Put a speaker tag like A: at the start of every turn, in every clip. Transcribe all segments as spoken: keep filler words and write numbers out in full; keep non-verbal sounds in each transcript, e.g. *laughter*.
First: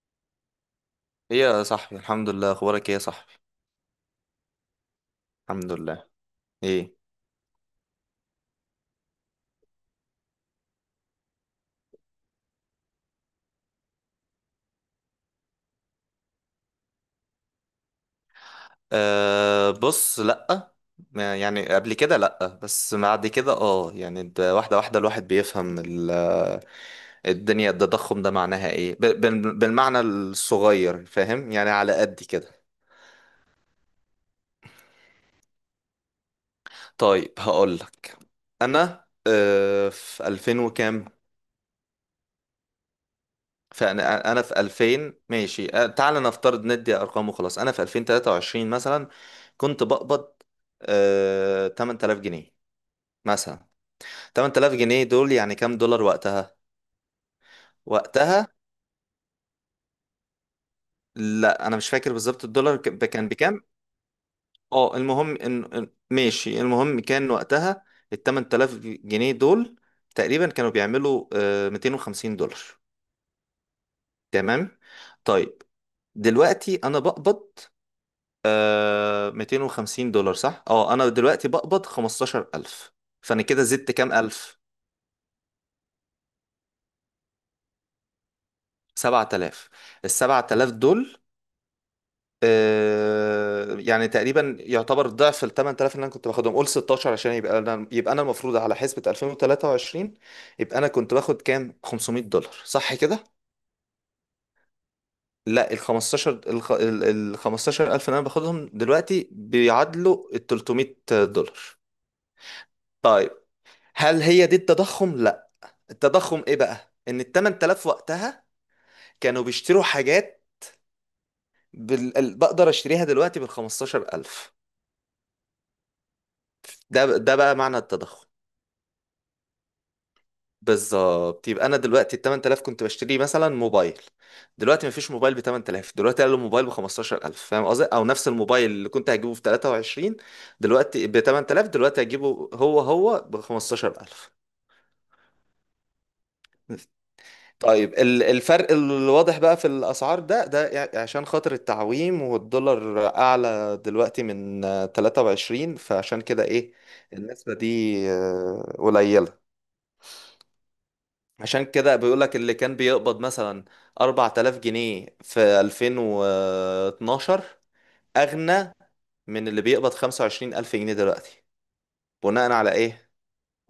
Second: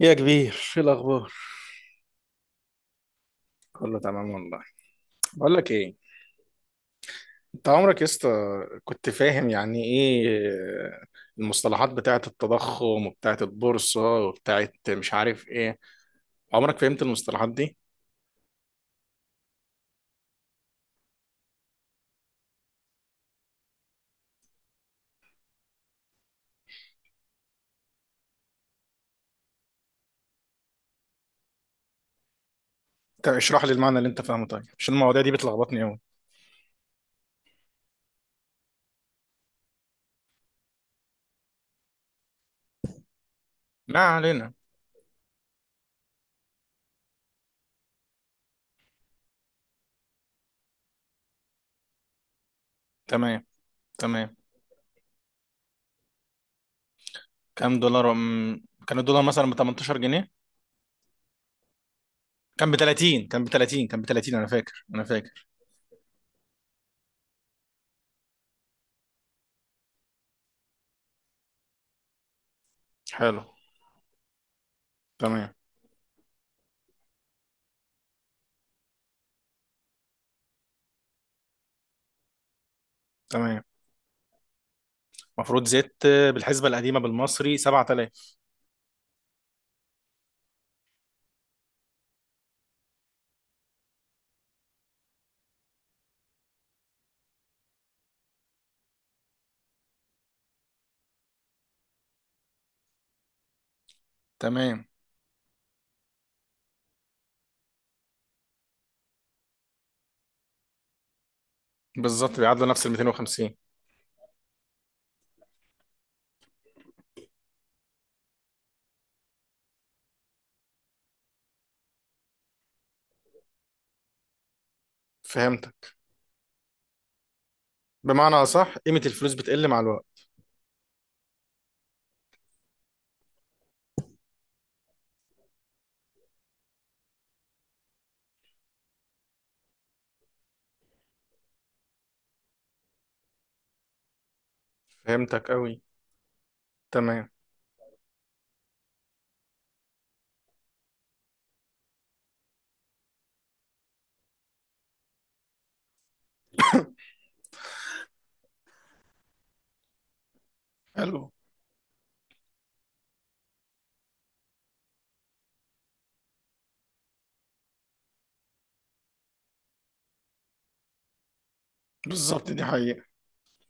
A: يا كبير، ايه الاخبار؟
B: ايه يا صاحبي، الحمد لله. اخبارك ايه يا صاحبي؟
A: كله تمام والله. بقول لك
B: الحمد
A: ايه.
B: لله. ايه؟
A: انت عمرك يا اسطى كنت فاهم يعني ايه المصطلحات بتاعه التضخم وبتاعه البورصه وبتاعه مش عارف ايه؟ عمرك فهمت المصطلحات دي؟
B: أه، بص، لأ. ما- يعني قبل كده لأ، بس بعد كده اه، يعني ده واحدة واحدة الواحد بيفهم ال- الدنيا. التضخم ده معناها ايه؟ ب- بال- بالمعنى الصغير، فاهم؟ يعني على قد كده.
A: انت اشرح لي المعنى اللي انت فاهمه، طيب، عشان المواضيع دي بتلخبطني قوي.
B: طيب، هقولك. انا أه في ألفين وكام،
A: ما
B: فانا انا
A: علينا.
B: في ألفين ماشي، أه، تعال نفترض ندي ارقام وخلاص. انا في ألفين وثلاثة وعشرين مثلا كنت بقبض آه تمنية آلاف جنيه
A: تمام.
B: مثلا.
A: تمام.
B: تمنية آلاف جنيه دول يعني كام دولار وقتها
A: كام دولار
B: وقتها
A: أم... كان الدولار مثلا ب تمنتاشر جنيه.
B: لا، انا مش فاكر بالظبط
A: كان ب
B: الدولار ك-
A: ثلاثين،
B: كان
A: كان ب
B: بكام.
A: ثلاثين، كان ب ثلاثين، انا فاكر،
B: اه،
A: انا
B: المهم
A: فاكر.
B: ان إن- ماشي، المهم كان وقتها ال تمنية آلاف جنيه دول تقريبا كانوا بيعملوا آه ميتين وخمسين دولار.
A: حلو.
B: تمام.
A: تمام.
B: طيب دلوقتي انا بقبض آه ميتين وخمسين دولار، صح؟ اه، انا دلوقتي بقبض خمستاشر ألف. فانا
A: تمام.
B: كده زدت كام الف؟
A: المفروض زدت بالحسبه القديمه بالمصري سبعة آلاف.
B: سبعة آلاف. ال سبعة آلاف دول آه يعني تقريبا يعتبر ضعف ال تمنية آلاف اللي انا كنت باخدهم. قول ستاشر عشان يبقى انا، يبقى انا المفروض على حسبة ألفين وثلاثة وعشرين يبقى انا كنت باخد كام؟ خمسمائة دولار، صح كده؟
A: تمام.
B: لا، ال خمستاشر الخ- ال ال خمستاشر ألف اللي انا باخدهم دلوقتي بيعادلوا ال تلتميت دولار.
A: بالظبط بيعادلوا نفس ال
B: طيب،
A: ميتين وخمسين.
B: هل هي دي التضخم؟ التضخم ايه بقى؟ ان ال ثمانية آلاف وقتها كانوا بيشتروا حاجات بال... ال- بقدر اشتريها دلوقتي بال خمستاشر ألف.
A: فهمتك.
B: ده ب- ده بقى معنى التضخم.
A: بمعنى أصح قيمة الفلوس بتقل مع الوقت.
B: بالظبط، يبقى انا دلوقتي ال ثمانية آلاف كنت بشتري مثلا موبايل، دلوقتي مفيش موبايل ب تمنية آلاف، دلوقتي قالوا موبايل ب خمستاشر ألف، فاهم قصدي؟ او نفس الموبايل اللي كنت هجيبه في تلاتة وعشرين دلوقتي ب ثمانية آلاف، دلوقتي هجيبه هو هو ب خمستاشر ألف.
A: فهمتك أوي. تمام.
B: طيب ال- الفرق الواضح بقى في الأسعار ده، ده يع- عشان خاطر التعويم والدولار أعلى دلوقتي من آه، تلاتة وعشرين، فعشان كده إيه؟ النسبة دي آه، قليلة.
A: حلو.
B: عشان كده بيقولك اللي كان بيقبض مثلا اربعتلاف جنيه في ألفين واتناشر أغنى من اللي بيقبض خمسة وعشرين ألف جنيه دلوقتي. بناء
A: بالظبط، دي
B: على
A: حقيقة.
B: إيه؟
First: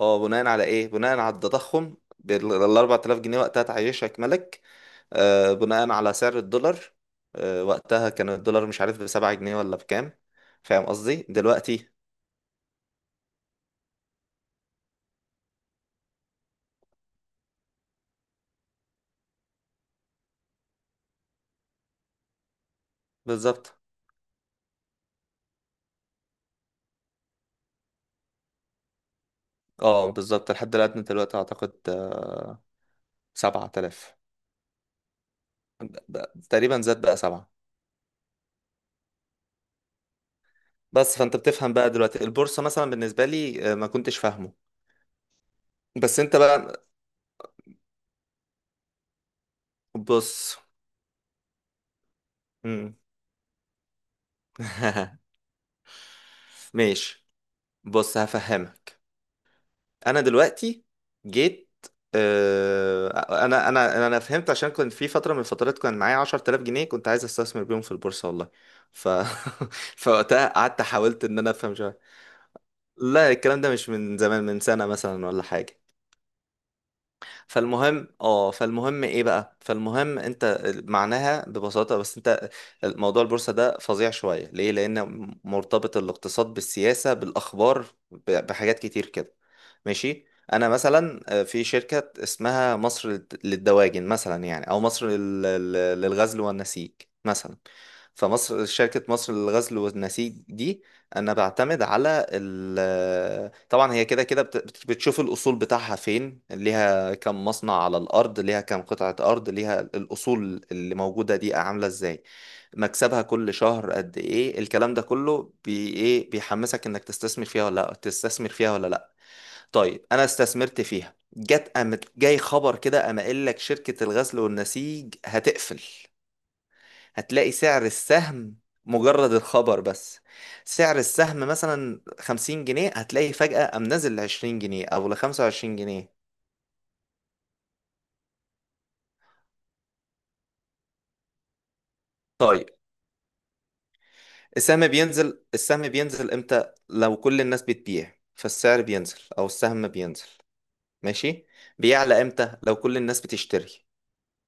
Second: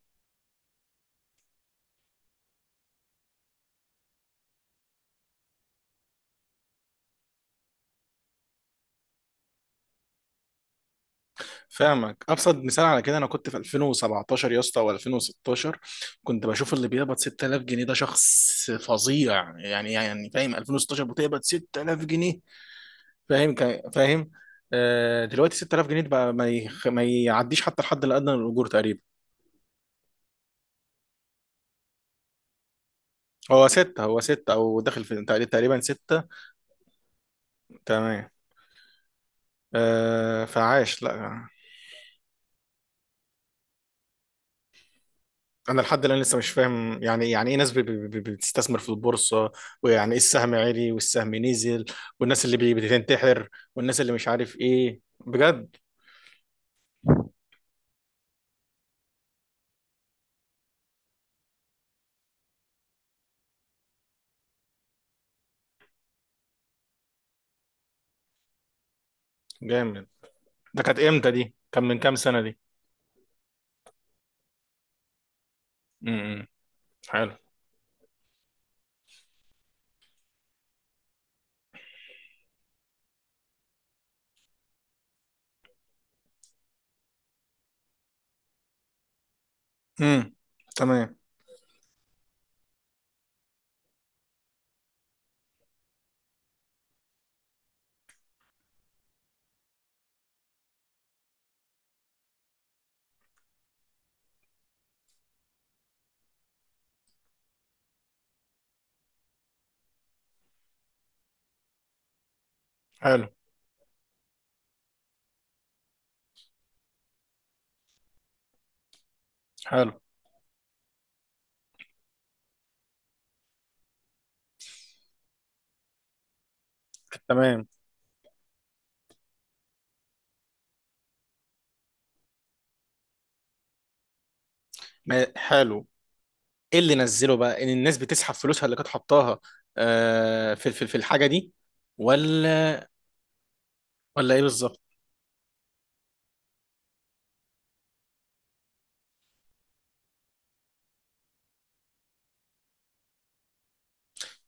B: اه، بناء على إيه؟ بناء على التضخم. بال- ال اربعة آلاف جنيه وقتها تعيشك ملك. آه، بناء على سعر الدولار. آه، وقتها كان الدولار مش عارف بسبعة جنيه ولا بكام، فاهم قصدي دلوقتي؟
A: فاهمك. أبسط مثال على كده أنا كنت في ألفين وسبعتاشر يا اسطى، أو ألفين وستاشر، كنت بشوف اللي بيقبض ستة آلاف جنيه ده شخص فظيع يعني. يعني يعني فاهم، ألفين وستاشر بتقبض ستة آلاف جنيه. فاهم
B: بالظبط.
A: كا- فاهم. آه، دلوقتي ستة آلاف جنيه ده بقى ما يخ- ما يعديش حتى الحد الأدنى للأجور تقريبا.
B: اه بالظبط، الحد الأدنى دلوقتي أعتقد آه،
A: هو
B: سبعة
A: ستة،
B: آلاف
A: هو ستة، أو داخل في، تقريبا
B: ب-
A: ستة.
B: ب- تقريبا زاد بقى سبعة.
A: تمام. آه، فعاش
B: بس فأنت
A: لا.
B: بتفهم بقى دلوقتي. البورصة مثلا بالنسبة لي آه، ما كنتش فاهمه.
A: انا لحد الان
B: بس أنت
A: لسه مش
B: بقى،
A: فاهم، يعني يعني ايه ناس بي- بي- بي- بتستثمر في البورصه؟ ويعني ايه السهم
B: بص.
A: عالي والسهم نزل؟ والناس اللي بي-
B: مم.
A: بتنتحر، والناس اللي مش عارف ايه
B: *laughs*
A: بجد.
B: ماشي، بص هفهمك. انا دلوقتي جيت، آه، انا انا انا فهمت عشان كنت في فتره من الفترات كان معايا عشرة آلاف جنيه كنت عايز استثمر بيهم في البورصه، والله. ف *laughs*
A: جامد.
B: فوقتها
A: ده
B: قعدت
A: كانت
B: حاولت
A: امتى
B: ان انا
A: دي؟
B: افهم
A: كان من
B: شويه.
A: كام سنه دي؟
B: لا، الكلام ده مش من زمان، من سنه مثلا ولا حاجه.
A: امم. حلو.
B: فالمهم اه فالمهم ايه بقى؟ فالمهم انت معناها ببساطه، بس انت موضوع البورصه ده فظيع شويه، ليه؟ لان مرتبط الاقتصاد بالسياسه بالاخبار ب- بحاجات كتير كده، ماشي.
A: امم.
B: انا
A: تمام.
B: مثلا آه، في شركة اسمها مصر للد- للدواجن مثلا يعني، او مصر لل- لل- للغزل والنسيج مثلا. فمصر، شركة مصر للغزل والنسيج دي، انا بعتمد على ال، طبعا هي كده كده بت- بت- بتشوف الاصول بتاعها فين، ليها كم مصنع على الارض، ليها كم قطعة ارض، ليها الاصول اللي موجودة دي عاملة ازاي، مكسبها
A: حلو.
B: كل شهر قد ايه. الكلام ده كله بي ايه؟ بيحمسك انك تستثمر فيها ولا لا تستثمر فيها ولا لا.
A: حلو.
B: طيب انا استثمرت فيها، جت قامت جاي خبر كده، قام قايل لك شركة الغزل والنسيج هتقفل. هتلاقي
A: تمام.
B: سعر السهم، مجرد الخبر بس، سعر السهم مثلا خمسين جنيه، هتلاقي فجأة قام نزل ل عشرين جنيه او ل
A: ما-
B: 25
A: حلو.
B: جنيه
A: ايه اللي نزله بقى؟ ان الناس بتسحب فلوسها اللي كانت حطاها، آه، في في في الحاجه دي؟
B: طيب،
A: ولا ولا ايه بالظبط؟
B: السهم بينزل. السهم بينزل امتى؟ لو كل الناس بتبيع فالسعر بينزل، او السهم بينزل، ماشي. بيعلى امتى؟ لو كل الناس بتشتري.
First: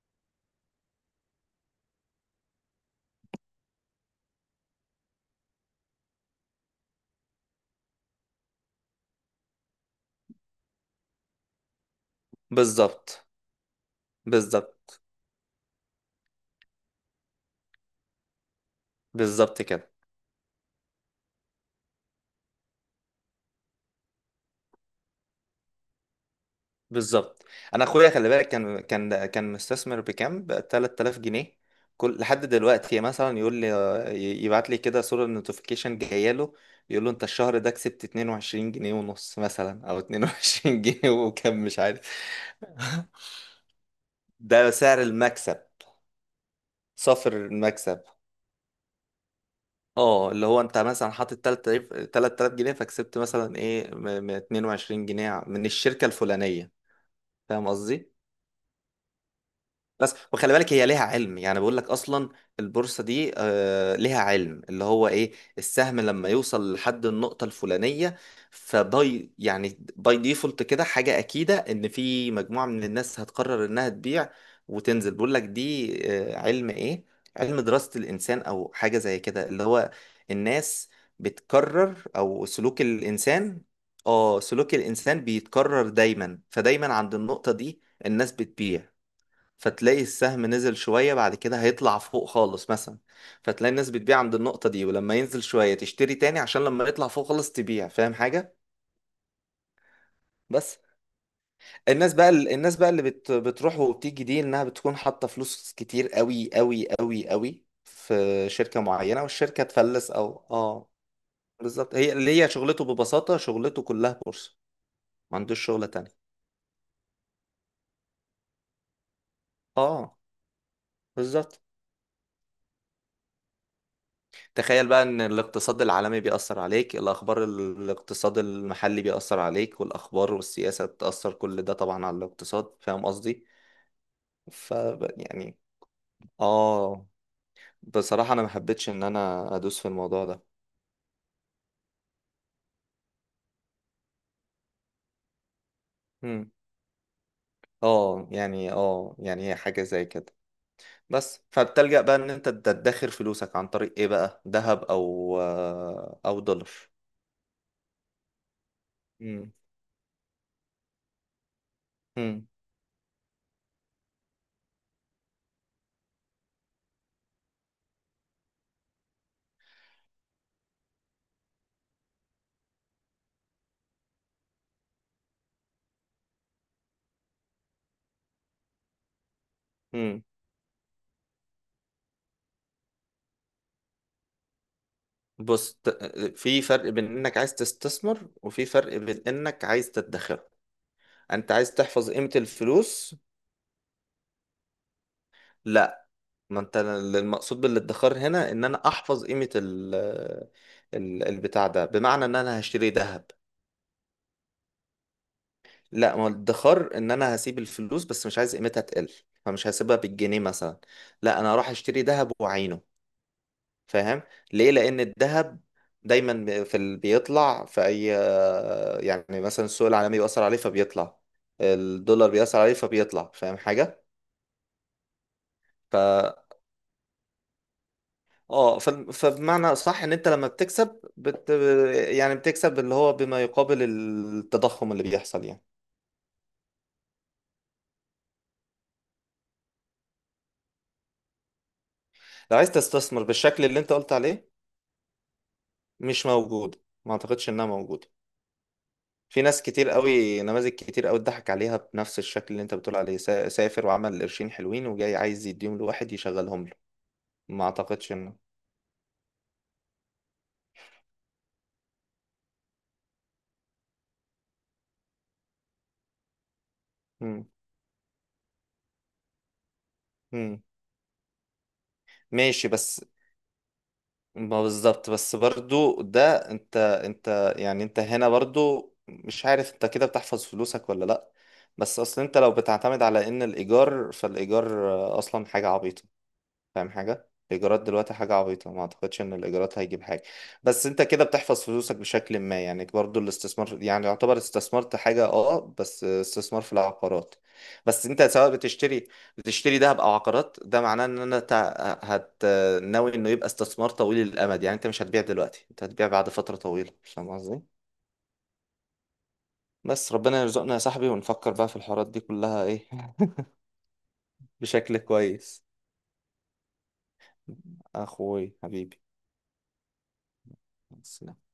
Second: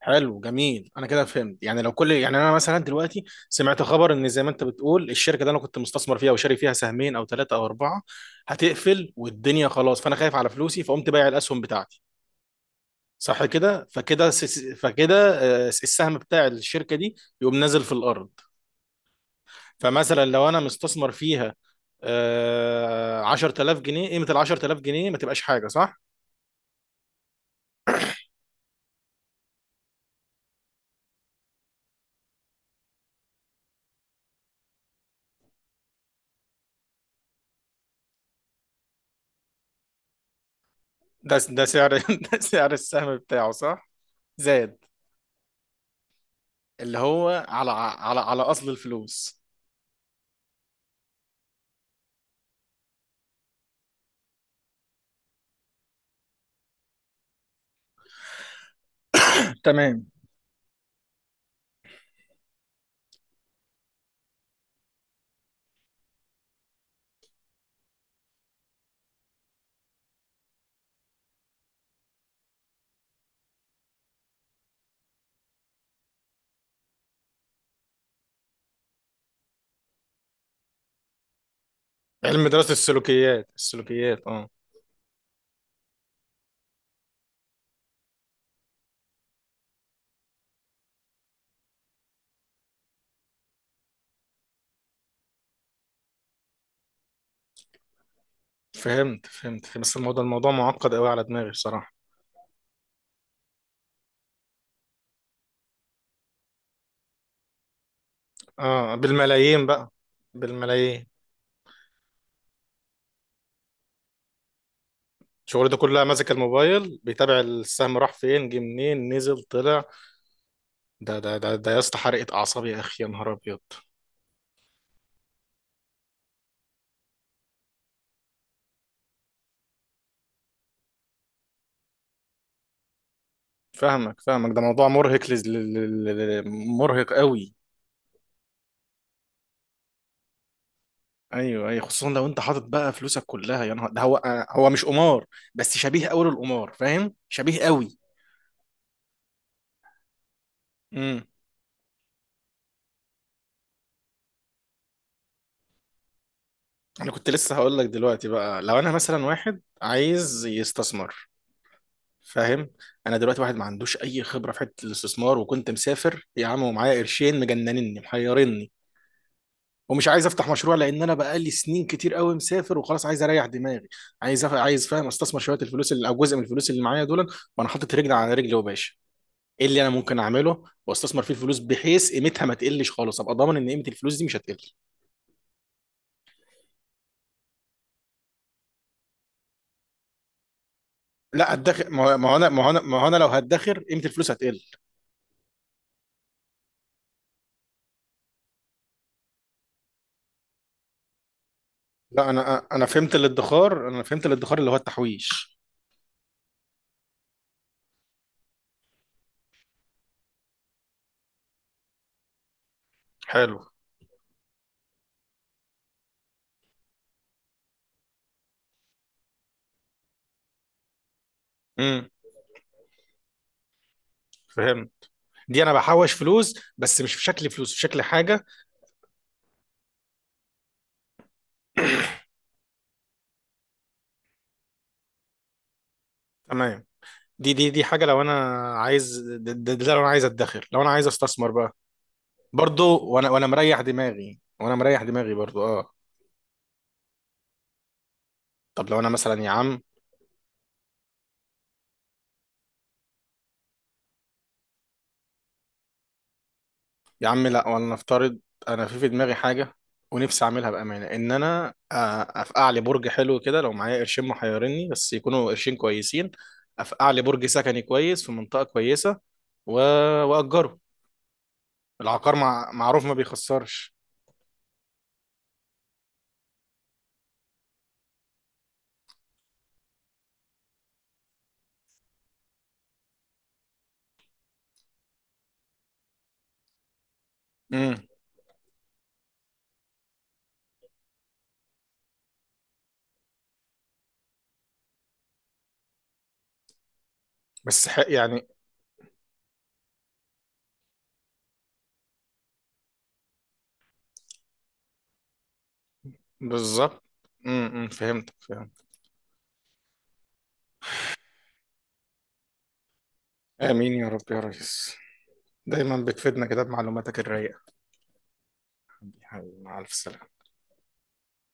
A: حلو، جميل. انا كده فهمت. يعني لو كل يعني انا مثلا دلوقتي سمعت خبر ان، زي ما انت بتقول، الشركه اللي انا كنت مستثمر فيها وشاري فيها سهمين او ثلاثه او اربعه هتقفل والدنيا خلاص، فانا خايف على فلوسي فقمت بايع الاسهم بتاعتي،
B: بالظبط،
A: صح كده؟ فكده س- س-
B: بالظبط،
A: فكده آه، السهم بتاع الشركه دي يقوم نازل في الارض.
B: بالظبط كده،
A: فمثلا لو انا مستثمر فيها آه، عشرة آلاف جنيه، قيمه ال عشرة آلاف جنيه ما تبقاش حاجه، صح؟
B: بالظبط. انا اخويا خلي بالك كان كان كان مستثمر بكام، ب تلتالاف جنيه. كل لحد دلوقتي مثلا يقول لي، يبعت لي كده صورة نوتيفيكيشن جايه له، يقول له انت الشهر ده كسبت اتنين وعشرين جنيه ونص مثلا، او اتنين وعشرين *laughs* جنيه
A: ده
B: وكم
A: ده
B: مش
A: سعر
B: عارف.
A: *laughs* ده سعر السهم
B: *laughs*
A: بتاعه، صح؟
B: ده
A: زاد.
B: سعر المكسب،
A: اللي
B: صافر
A: هو على
B: المكسب.
A: على على اصل الفلوس.
B: اه، اللي هو انت مثلا حاطط تلاتة آلاف تلاتة آلاف جنيه، فكسبت مثلا ايه، م- م- اتنين وعشرين جنيه من الشركة الفلانية، فاهم قصدي؟
A: تمام.
B: بس وخلي بالك، هي ليها علم، يعني بقول لك اصلا البورصه دي آه ليها علم، اللي هو ايه؟ السهم لما يوصل لحد النقطه الفلانيه، فباي، يعني باي ديفولت كده، حاجه اكيده ان في مجموعه من الناس هتقرر انها تبيع وتنزل. بقول لك دي آه علم ايه؟ علم دراسه الانسان او حاجه زي كده، اللي هو الناس بتكرر، او
A: علم دراسة
B: سلوك
A: السلوكيات،
B: الانسان.
A: السلوكيات،
B: اه،
A: اه.
B: سلوك الانسان بيتكرر دايما، فدايما عند النقطه دي الناس بتبيع، فتلاقي السهم نزل شوية، بعد كده هيطلع فوق خالص مثلا، فتلاقي الناس بتبيع عند النقطة دي، ولما ينزل شوية تشتري تاني عشان لما يطلع فوق خالص تبيع، فاهم حاجة؟
A: فهمت، فهمت. بس الموضوع الموضوع
B: بس
A: معقد قوي على دماغي بصراحة.
B: الناس بقى، الناس بقى اللي بت... بتروح وبتيجي دي، انها بتكون حاطة فلوس كتير قوي قوي قوي قوي في شركة
A: اه،
B: معينة والشركة
A: بالملايين بقى.
B: تفلس او اه.
A: بالملايين.
B: بالظبط، هي اللي هي شغلته، ببساطة شغلته كلها بورصة، ما عندوش
A: شغلته
B: شغلة
A: كلها
B: تانية.
A: ماسك الموبايل بيتابع السهم، راح فين، جه منين، نزل، طلع.
B: اه
A: ده ده ده
B: بالظبط.
A: ده يا اسطى حرقة أعصاب يا أخي، يا نهار أبيض.
B: تخيل بقى ان الاقتصاد العالمي بيأثر عليك، الاخبار، الاقتصاد المحلي بيأثر عليك، والاخبار والسياسة تأثر كل ده طبعا على الاقتصاد، فاهم قصدي؟
A: فاهمك، فاهمك، ده
B: ف
A: موضوع مرهق لز... ل...
B: يعني،
A: ل... ل... ل-
B: اه
A: مرهق قوي.
B: بصراحة انا ما حبيتش ان انا ادوس في الموضوع ده.
A: ايوه، ايوه، خصوصا لو انت حاطط بقى فلوسك كلها، يا نهار ده هو. هو مش قمار، بس شبيه قوي
B: مم.
A: للقمار، فاهم؟ شبيه قوي.
B: اه يعني، اه يعني هي حاجة زي كده.
A: امم.
B: بس فبتلجأ بقى ان انت تدخر فلوسك عن طريق ايه بقى؟ ذهب، او آه، او دولار.
A: انا كنت لسه هقول لك دلوقتي، بقى لو انا مثلا
B: مم.
A: واحد عايز يستثمر،
B: مم.
A: فاهم؟ انا دلوقتي واحد ما عندوش اي خبره في حته الاستثمار، وكنت مسافر يا عم ومعايا قرشين مجننني محيرني، ومش عايز افتح مشروع لان انا بقالي سنين كتير قوي مسافر وخلاص عايز اريح دماغي. عايز أف... عايز، فاهم، استثمر شويه الفلوس اللي، او جزء من الفلوس اللي معايا دول، وانا حاطط رجل على رجل وباشا. ايه اللي انا ممكن
B: مم.
A: اعمله واستثمر فيه الفلوس بحيث قيمتها ما تقلش خالص، ابقى ضامن ان قيمه الفلوس دي مش هتقل؟
B: بص، ت- في فرق بين انك عايز تستثمر وفي فرق بين انك عايز تدخر.
A: لا،
B: انت عايز
A: ادخر. ما
B: تحفظ
A: هو ما
B: قيمة
A: هو انا ما هو انا ما هو انا
B: الفلوس.
A: لو هدخر قيمه الفلوس هتقل.
B: لا، ما انت المقصود بالادخار هنا ان انا احفظ قيمة ال ال- البتاع ده، بمعنى
A: لا،
B: ان انا
A: انا انا
B: هشتري
A: فهمت
B: ذهب.
A: الادخار، انا فهمت الادخار اللي هو التحويش.
B: لا، ما هو الادخار ان انا هسيب الفلوس بس مش عايز قيمتها تقل، فمش هسيبها بالجنيه مثلا، لا انا هروح اشتري ذهب واعينه،
A: حلو.
B: فاهم؟ ليه؟ لان الذهب دايما بي- في ال... بيطلع في اي، يعني مثلا السوق العالمي بيأثر عليه فبيطلع،
A: امم،
B: الدولار بيأثر عليه فبيطلع، فاهم حاجة؟
A: فهمت. دي انا
B: ف
A: بحوش فلوس، بس مش في شكل فلوس، في شكل حاجه.
B: اه ف... فبمعنى صح ان انت لما بتكسب بت... يعني بتكسب اللي هو بما يقابل التضخم اللي بيحصل يعني.
A: تمام. دي دي دي حاجه، لو انا عايز، ده, ده, ده لو انا عايز ادخر، لو انا عايز استثمر بقى.
B: لو عايز
A: برضو،
B: تستثمر
A: وانا وانا
B: بالشكل اللي
A: مريح
B: انت قلت
A: دماغي،
B: عليه
A: وانا مريح دماغي برضو، اه.
B: مش موجود، ما اعتقدش انها موجودة.
A: طب لو انا مثلا
B: في
A: يا
B: ناس
A: عم،
B: كتير قوي، نماذج كتير قوي اتضحك عليها بنفس الشكل اللي انت بتقول عليه، سا- سافر وعمل قرشين حلوين وجاي عايز يديهم لواحد يشغلهم له،
A: يا عم
B: ما
A: لا، ولا
B: اعتقدش انه.
A: نفترض انا في في دماغي حاجه، ونفسي اعملها بامانه، ان انا أ- افقع لي برج حلو كده، لو معايا قرشين محيرني بس يكونوا قرشين كويسين. افقع لي
B: مم.
A: برج سكني كويس في منطقه كويسه و...
B: مم.
A: واجره. العقار
B: ماشي
A: مع... معروف
B: بس،
A: ما بيخسرش.
B: ما بالظبط. بس برضو ده انت، انت يعني انت هنا برضو مش عارف انت كده بتحفظ فلوسك ولا لا. بس اصل انت لو بتعتمد على ان الايجار، فالايجار آه، اصلا حاجة عبيطة، فاهم حاجة؟ الإيجارات
A: امم.
B: دلوقتي حاجة عبيطة، ما أعتقدش إن الإيجارات هيجيب حاجة. بس أنت كده بتحفظ فلوسك بشكل ما، يعني برضو الاستثمار، يعني يعتبر استثمرت حاجة أه، بس استثمار في العقارات.
A: بس ح...
B: بس أنت
A: يعني.
B: سواء بتشتري بتشتري دهب أو عقارات، ده معناه إن أنا تع- هت ناوي إنه يبقى استثمار طويل الأمد، يعني أنت مش هتبيع دلوقتي، أنت هتبيع بعد فترة طويلة،
A: بالظبط.
B: فاهم قصدي؟
A: امم، فهمت، فهمت.
B: بس ربنا يرزقنا يا صاحبي، ونفكر بقى في الحوارات دي كلها إيه. *laughs*
A: امين يا رب يا ريس.
B: بشكل كويس.
A: دايما بتفيدنا كده بمعلوماتك الرايقه.
B: أخوي حبيبي.
A: مع الف سلامه.
B: سلام.